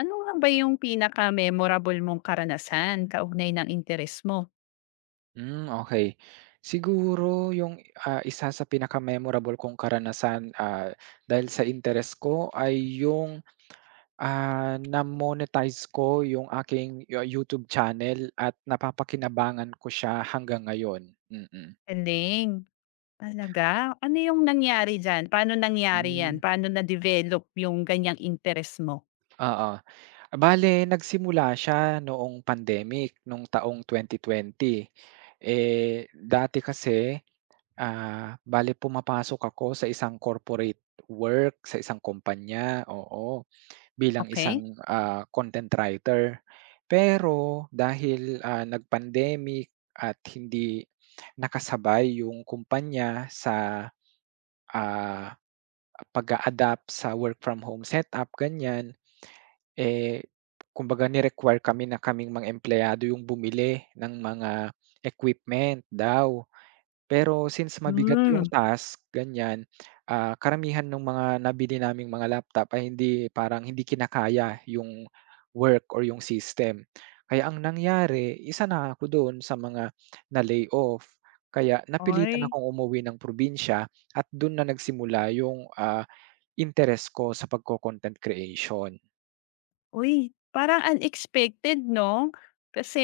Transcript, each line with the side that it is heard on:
left: Ano nga ba yung pinaka-memorable mong karanasan kaugnay ng interes mo?
right: Hmm, okay. Siguro yung, isa sa pinaka-memorable kong karanasan, dahil sa interes ko ay yung, na-monetize ko yung aking YouTube channel at napapakinabangan ko siya hanggang ngayon. Mm-mm. Mm.
left: Galing, talaga? Ano yung nangyari diyan? Paano nangyari yan?
right: Hmm.
left: Paano na-develop yung ganyang interes mo?
right: Oo. Bale nagsimula siya noong pandemic nung taong 2020. Eh, dati kasi Bale pumapasok ako sa isang corporate work, sa isang kumpanya, oo, bilang
left: Okay?
right: isang, content writer. Pero dahil, nag-pandemic at hindi nakasabay yung kumpanya sa, ah, pag-a-adapt sa work from home setup ganiyan, eh, kumbaga ni-require kaming mga empleyado yung bumili ng mga equipment daw. Pero since mabigat yung
left: Hmm,
right: task, ganyan, karamihan ng mga nabili naming mga laptop ay parang hindi kinakaya yung work or yung system. Kaya ang nangyari, isa na ako doon sa mga na lay off. Kaya napilitan
left: ay.
right: akong umuwi ng probinsya at do'n na nagsimula yung, interest ko sa pagco-content creation.
left: Uy, parang unexpected 'no? Kasi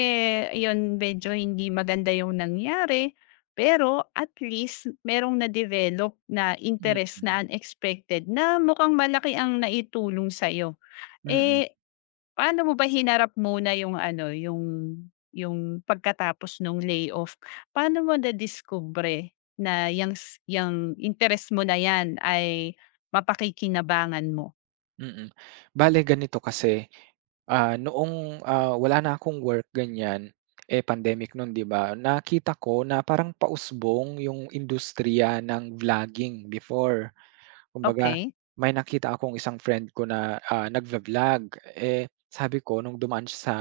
left: ayun, medyo hindi maganda yung nangyari, pero at least merong na-develop na interes
right: Mm,
left: na unexpected na mukhang malaki ang naitulong sa'yo.
right: mm.
left: Eh, paano mo ba hinarap muna yung ano, yung pagkatapos nung layoff? Paano mo na discover na yung s yang interes mo na yan ay mapakikinabangan mo?
right: Mm. Bale ganito kasi, noong, wala na akong work ganyan, eh, pandemic nun 'di ba, nakita ko na parang pausbong yung industriya ng vlogging before. Kumbaga
left: Okay?
right: may nakita akong isang friend ko na, nagva-vlog, eh, sabi ko nung dumaan siya sa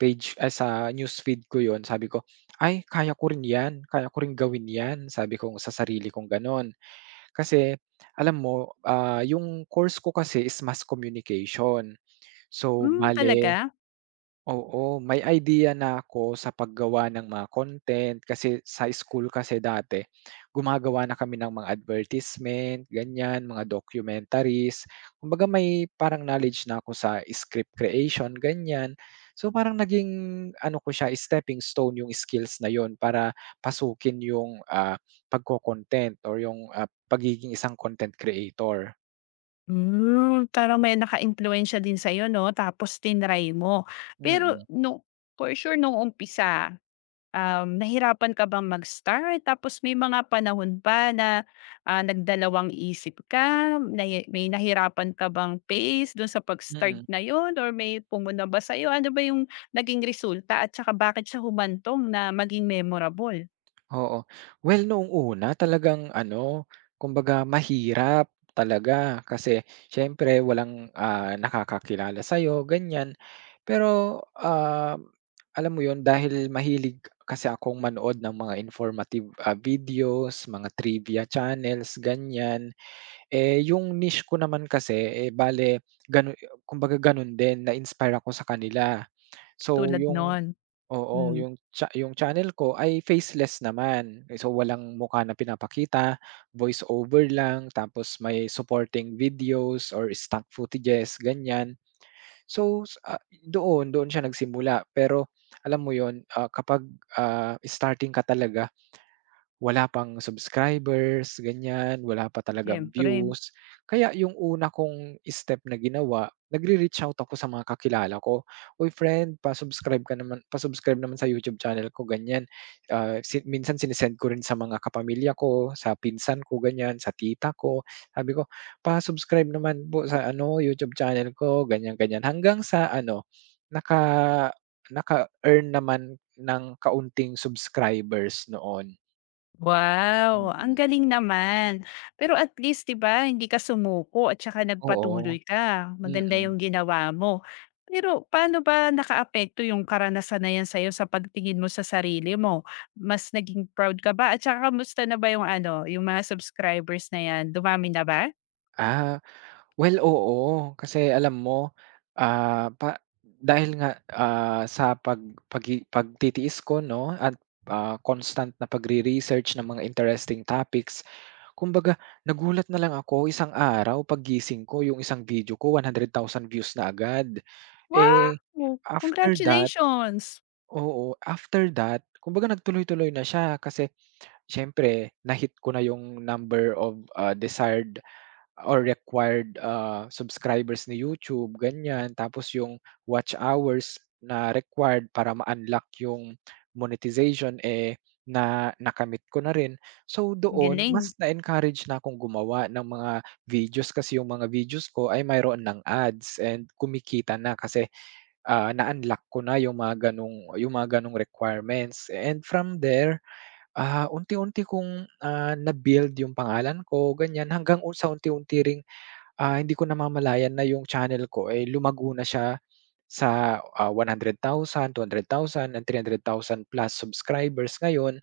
right: page ay sa newsfeed ko yun sabi ko, "Ay kaya ko rin 'yan, kaya ko rin gawin 'yan," sabi ko sa sarili kong gano'n. Kasi alam mo, yung course ko kasi is mass communication. So,
left: Hmm,
right: bale.
left: talaga?
right: Oo, may idea na ako sa paggawa ng mga content kasi sa school kasi dati gumagawa na kami ng mga advertisement, ganyan, mga documentaries. Kumbaga may parang knowledge na ako sa script creation, ganyan. So parang naging ano ko siya, stepping stone yung skills na yon para pasukin yung pagko-content or yung pagiging isang content creator.
left: Hmm, parang may naka-impluwensiya din sa'yo 'no, tapos tinry mo. Pero
right: Mm.
left: no, for sure nung umpisa, nahirapan ka bang mag-start? Tapos may mga panahon ba na, nagdalawang isip ka? May nahirapan ka bang pace doon sa pag-start
right: Mm.
left: na yon, or may pumuna ba sa'yo? Ano ba yung naging resulta at saka bakit siya humantong na maging memorable,
right: Oo. Well, noong una talagang ano, kumbaga mahirap talaga kasi siyempre walang, nakakakilala sa'yo ganyan. Pero, alam mo yon dahil mahilig kasi akong manood ng mga informative, videos, mga trivia channels ganyan. Eh, yung niche ko naman kasi, eh, bale kumbaga gano'n din na-inspire ako sa kanila. So
left: tulad
right: yung.
left: nun?
right: Oo,
left: Hmm,
right: yung channel ko ay faceless naman. Eh, so walang mukha na pinapakita, voice over lang tapos may supporting videos or stock footages, ganyan. So, sa doon doon siya nagsimula pero alam mo yon ah, kapag, starting ka talaga wala pang subscribers, ganyan, wala pa talagang
left: siyempre.
right: views. Kaya yung una kong step na ginawa, nagre-reach out ako sa mga kakilala ko, "Uy friend, pa-subscribe ka naman pa-subscribe naman sa YouTube channel ko," ganyan. Ah, si minsan sinisend ko rin sa mga kapamilya ko, sa pinsan ko, ganyan, sa tita ko. Sabi ko, "Pa-subscribe naman po sa ano, YouTube channel ko," ganyan, ganyan. Hanggang sa ano, naka naka-earn naman ng kaunting subscribers noon.
left: Wow, ang
right: Mm,
left: galing naman. Pero at least 'di ba hindi ka sumuko at saka
right: oo,
left: nagpatuloy ka, maganda yung
right: mm.
left: ginawa mo. Pero paano ba nakaapekto yung karanasan na yan sa'yo sa pagtingin mo sa sarili mo? Mas naging proud ka ba at saka kamusta na ba yung ano, yung mga subscribers na yan, dumami na ba?
right: Ah, well, oo, kasi alam mo, ah, pa dahil nga, sa pagtitiis ko 'no at, constant na pagre-research ng mga interesting topics, kumbaga nagulat na lang ako isang araw paggising ko yung isang video ko 100,000 views na agad. Eh,
left: Wow!
right: after that
left: Congratulations!
right: oo, after that kumbaga nagtuloy-tuloy na siya kasi siyempre na-hit ko na yung number of, desired or required, subscribers ni YouTube ganyan, tapos yung watch hours na required para ma-unlock yung monetization, eh, na nakamit ko na rin. So
left: Ang
right: doon
left: galing.
right: mas na-encourage na akong gumawa ng mga videos kasi yung mga videos ko ay mayroon ng ads and kumikita na kasi, na-unlock ko na yung mga gano'ng requirements. And from there, unti-unti kong, na-build yung pangalan ko ganyan hanggang sa unti-unti ring. Ah, hindi ko namamalayan na yung channel ko ay lumago na siya sa, 100,000, 200,000 and 300,000 plus subscribers ngayon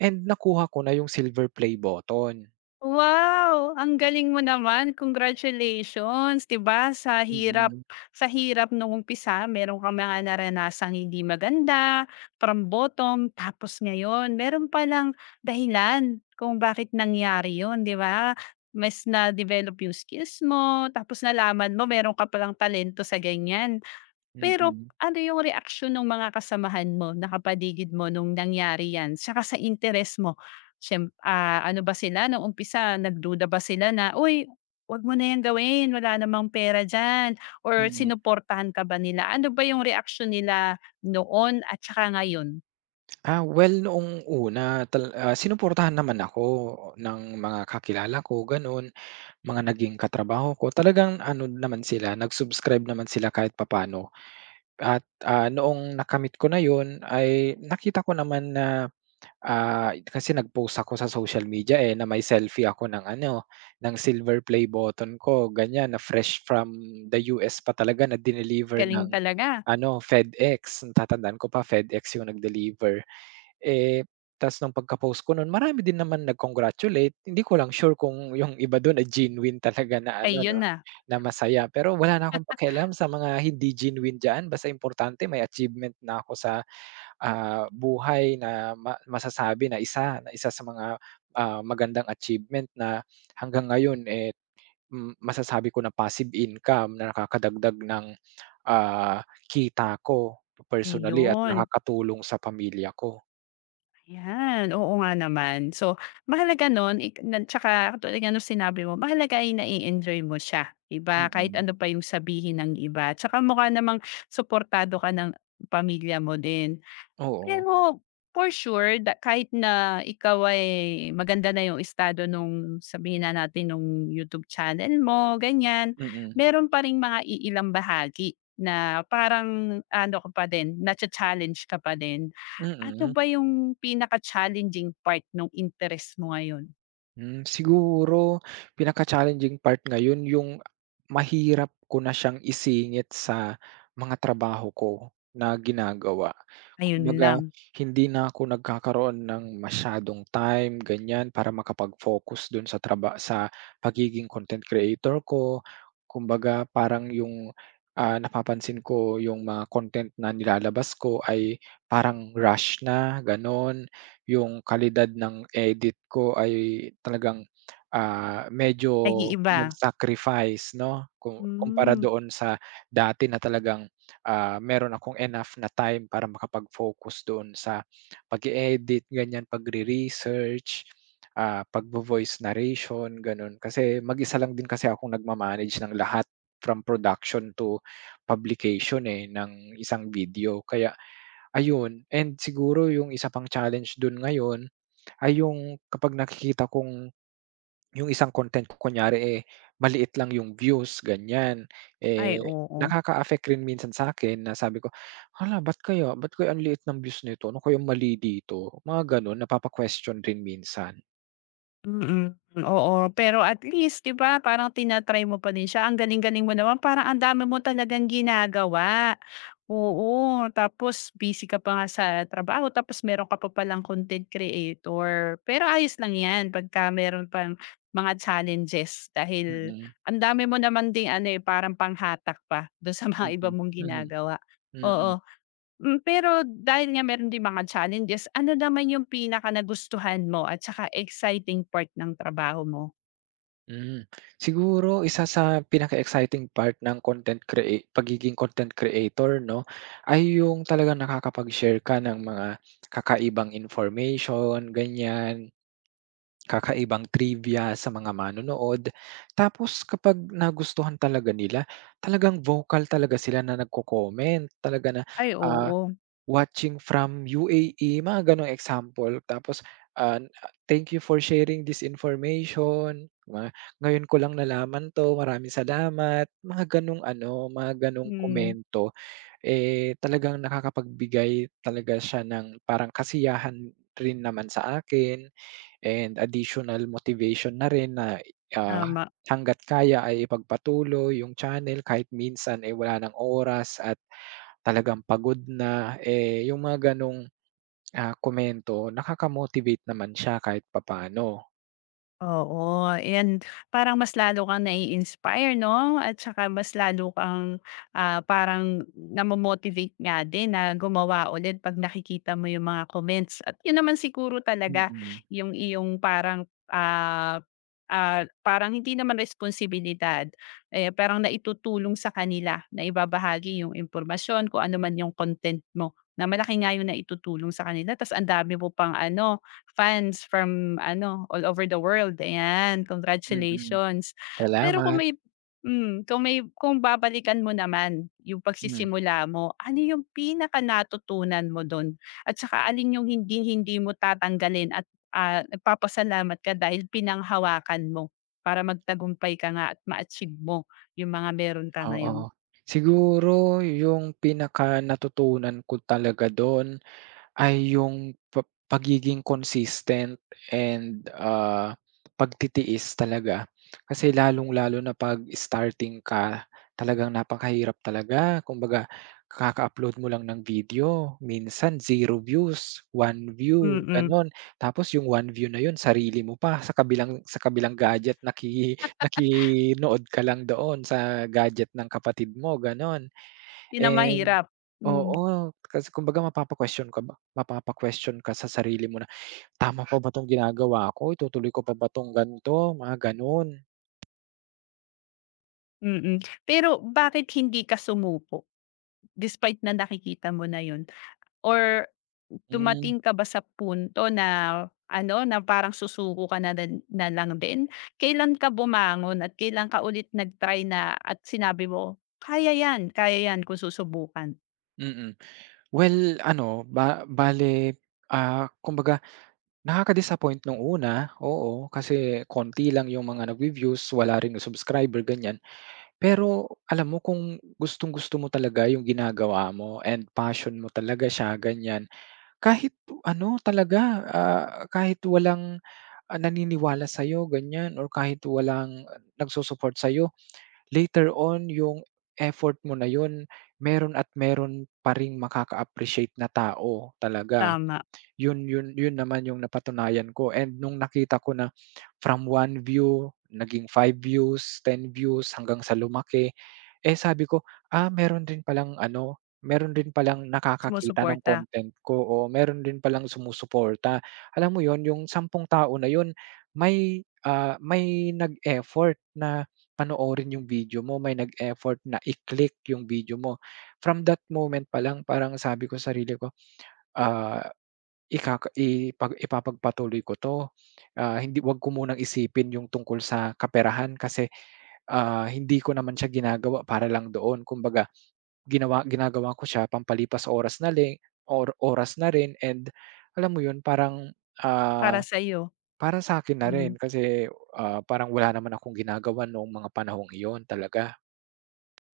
right: and nakuha ko na yung silver play button.
left: Wow! Ang galing mo naman, congratulations, 'di ba, sa hirap
right: Mm,
left: sa hirap nung umpisa meron kang mga naranasang hindi maganda, from bottom, tapos ngayon meron palang dahilan kung bakit nangyari 'yun, 'di ba? Mas na-develop yung skills mo, tapos nalaman mo meron ka palang talento sa ganyan. Pero
right: mm,
left: ano yung reaksyon ng mga kasamahan mo, nakapaligid mo nung nangyari 'yan, tsaka sa interes mo? Ano ba sila nung umpisa, nagduda ba sila na, "Uy, 'wag mo na 'yan gawin, wala namang pera diyan," or
right: mm.
left: sinuportahan ka ba nila? Ano ba yung reaksyon nila noon at tsaka ngayon?
right: Well noong una sinuportahan naman ako ng mga kakilala ko gano'n, mga naging katrabaho ko. Talagang ano naman sila, nag-subscribe naman sila kahit papaano at, noong nakamit ko na yun ay nakita ko naman na. Ah, kasi nag-post ako sa social media, eh, na may selfie ako ng ano, ng silver play button ko ganyan, na fresh from the US pa talaga na dineliver
left: Galing
right: ng
left: talaga.
right: ano, FedEx. Natatandaan ko pa FedEx yung nag-deliver. Eh, ta's nung pagka-post ko nun marami din naman nag-congratulate. Hindi ko lang sure kung yung iba dun ay genuine talaga na ano
left: Ayun
right: 'no,
left: na,
right: na masaya. Pero wala na akong pakialam sa mga hindi genuine diyan, basta importante may achievement na ako sa buhay na masasabi na isa sa mga, magandang achievement na hanggang ngayon, eh, hmm, masasabi ko na passive income na nakakadagdag ng, ah, kita ko personally at
left: ayun.
right: nakakatulong sa pamilya ko.
left: Ayan, oo nga naman. So, mahalaga nun, ik nan tsaka katulad nga nung sinabi mo, mahalaga ay na enjoy mo siya, 'di kahit
right: Mm.
left: ano pa yung sabihin ng iba, tsaka mukha namang supportado ka ng pamilya mo din.
right: Oo,
left: Pero for sure, kahit na ikaw ay maganda na yung estado nung sabihin na natin nung YouTube channel mo ganyan,
right: mm,
left: meron pa ring mga iilang bahagi na parang ano ka pa din, nacha-challenge ka pa din. Ano
right: mm.
left: ba yung pinaka-challenging part ng interest mo ngayon?
right: Hmm, siguro pinaka-challenging part ngayon yung mahirap ko na siyang isingit sa mga trabaho ko na ginagawa.
left: Ayun
right: Kumbaga
left: lang,
right: hindi na ako nagkakaroon ng masyadong time ganyan para makapag-focus dun sa traba sa pagiging content creator ko. Kumbaga parang yung, napapansin ko yung mga content na nilalabas ko ay parang rush na, gano'n yung kalidad ng edit ko ay talagang, medyo
left: nag iba
right: nag-sacrifice 'no, kumpara
left: Hmm,
right: doon sa dati na talagang, meron akong enough na time para makapag-focus doon sa pag-e-edit ganyan, pagre-research, pag voice narration gano'n. Kasi mag-isa lang din kasi akong nagma ng lahat from production to publication, eh, ng isang video kaya. Ayun, and siguro yung isa pang challenge dun ngayon ay yung kapag nakikita kong yung isang content ko kunyari, eh, maliit lang yung views ganyan,
left: ay
right: eh,
left: oo.
right: nakaka-affect rin minsan sa akin na sabi ko, "Hala ba't kaya ang liit ng views nito, ano kayang mali dito?" Mga gano'n napapa-question rin minsan.
left: Mm, oo. Pero at least 'di ba parang tinatry mo pa din siya, ang galing-galing mo naman, parang ang dami mo talagang ginagawa. Oo, tapos busy ka pa nga sa trabaho tapos meron ka pa palang content creator. Pero ayos lang 'yan pagka meron pang mga challenges dahil
right: Mm,
left: ang dami mo naman ding ano, eh, parang panghatak pa dun sa mga
right: mm,
left: iba mong
right: mm,
left: ginagawa,
right: mm.
left: oo. Hmm, pero dahil nga meron din mga challenges, ano naman yung pinaka nagustuhan mo at saka exciting part ng trabaho mo?
right: Hmm, siguro isa sa pinaka-exciting part ng content crea pagiging content creator 'no, ay yung talagang nakakapag-share ka ng mga kakaibang information ganyan, kakaibang trivia sa mga manonood. Tapos kapag nagustuhan talaga nila, talagang vocal talaga sila na nagko-comment talaga na,
left: Ay
right: ah
left: oo,
right: Watching from UAE, mga gano'ng example. Tapos, "Thank you for sharing this information, mga ngayon ko lang nalaman 'to, maraming salamat." Mga gano'ng ano, mga gano'ng
left: hmm,
right: komento, eh, talagang nakakapagbigay talaga siya ng parang kasiyahan rin naman sa akin and additional motivation na rin na, ah,
left: tama.
right: hangga't kaya ay ipagpatuloy yung channel kahit minsan, eh, wala ng oras at talagang pagod na, eh, yung mga gano'ng, komento nakaka-motivate naman siya kahit papaano.
left: Oo, and parang mas lalo kang nai-inspire 'no, at saka mas lalo kang, parang namo-motivate nga din na gumawa ulit 'pag nakikita mo yung mga comments, at yun naman siguro talaga
right: Mm,
left: yung iyong parang, parang hindi naman responsibilidad, eh, parang naitutulong sa kanila na ibabahagi yung impormasyon, kung ano man yung content mo, na malaki nga yung naitutulong sa kanila ta's ang dami mo pang ano, fans from ano, all over the world, ayan,
right: mm.
left: congratulations. Pero kung
right: Salamat.
left: may, kung may, kung babalikan mo naman yung
right: Hmm.
left: pagsisimula mo, ano yung pinakanatutunan mo dun at saka alin yung hinding-hindi mo tatanggalin at, nagpapasalamat ka dahil pinanghawakan mo para magtagumpay ka nga at ma-achieve mo yung mga meron ka ngayon?
right: Oo. Siguro yung pinaka natutunan ko talaga dun. Ay yung pagiging consistent and, pagtitiis talaga. Kasi lalong-lalo na 'pag starting ka, talagang napakahirap talaga. Kumbaga kaka-upload mo lang ng video, minsan zero views, one view,
left: Mm,
right: gano'n. Tapos yung one view na yun sarili mo pa sa kabilang gadget nakinood ka lang doon sa gadget ng kapatid mo, gano'n.
left: yun ang
right: And
left: mahirap. Hmm, mm.
right: oo, kasi kumbaga mapapa-question ka sa sarili mo na, "Tama pa ba 'tong ginagawa ko? Itutuloy ko pa ba 'tong ganito?" Mga gano'n.
left: Mm-mm. Pero bakit hindi ka sumuko? Despite na nakikita mo na yun, or
right: Hmm,
left: dumating ka ba sa punto na ano, na parang susuko ka na din na lang din? Kailan ka bumangon at kailan ka ulit nag-try na at sinabi mo, kaya yan kung susubukan."
right: mm. Well, ano, ba bale, ah, kumbaga nakaka-disappoint nung una, oo, kasi konti lang yung mga nagvi-views, wala rin yung subscriber, ganyan. Pero alam mo kung gustong-gusto mo talaga yung ginagawa mo and passion mo talaga siya, ganyan, kahit ano talaga, kahit walang, naniniwala sa'yo ganyan or kahit walang nagsu-support sa'yo, later on yung effort mo na yun meron at meron pa ring makaka-appreciate na tao talaga.
left: Tama,
right: Yun yun yun naman yung napatunayan ko and nung nakita ko na from one view, naging five views, 10 views hanggang sa lumaki, eh, sabi ko, "Ah, meron din palang ano, meron din palang nakakakita ng
left: sumusuporta,
right: content ko o meron din palang sumusuporta." Alam mo yun, yung 10 tao na yun may, may nag-effort na panoorin yung video mo, may nag-effort na i-click yung video mo. From that moment pa lang parang sabi ko sa sarili ko, ah. Ikaka ipag ipapagpatuloy ko 'to, ah, 'wag ko munang isipin yung tungkol sa kaperahan kasi, hindi ko naman siya ginagawa para lang doon. Kumbaga ginagawa ko siya pampalipas oras na li or oras na rin and alam mo yun parang, ah,
left: para sa,
right: para sa'kin na
left: hmm,
right: rin
left: mm.
right: kasi, parang wala naman akong ginagawa noong mga panahong iyon talaga.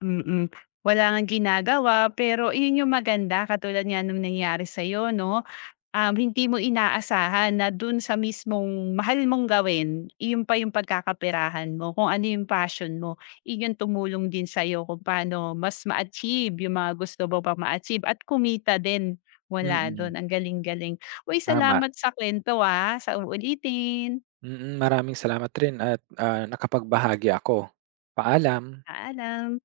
left: Mm-mm. Wala ngang ginagawa pero iyon yung maganda katulad nga nung nangyari sa'yo 'no? Hindi mo inaasahan na dun sa mismong mahal mong gawin, iyon pa yung pagkakaperahan mo, kung ano yung passion mo. Iyon yung tumulong din sa'yo kung paano mas ma-achieve yung mga gusto mo pang ma-achieve at kumita din mula
right: Mm,
left: dun. Ang galing-galing. Uy,
right: tama.
left: salamat sa kwento, sa uulitin.
right: Mm, maraming salamat rin at, nakapagbahagi ako. Paalam.
left: Paalam.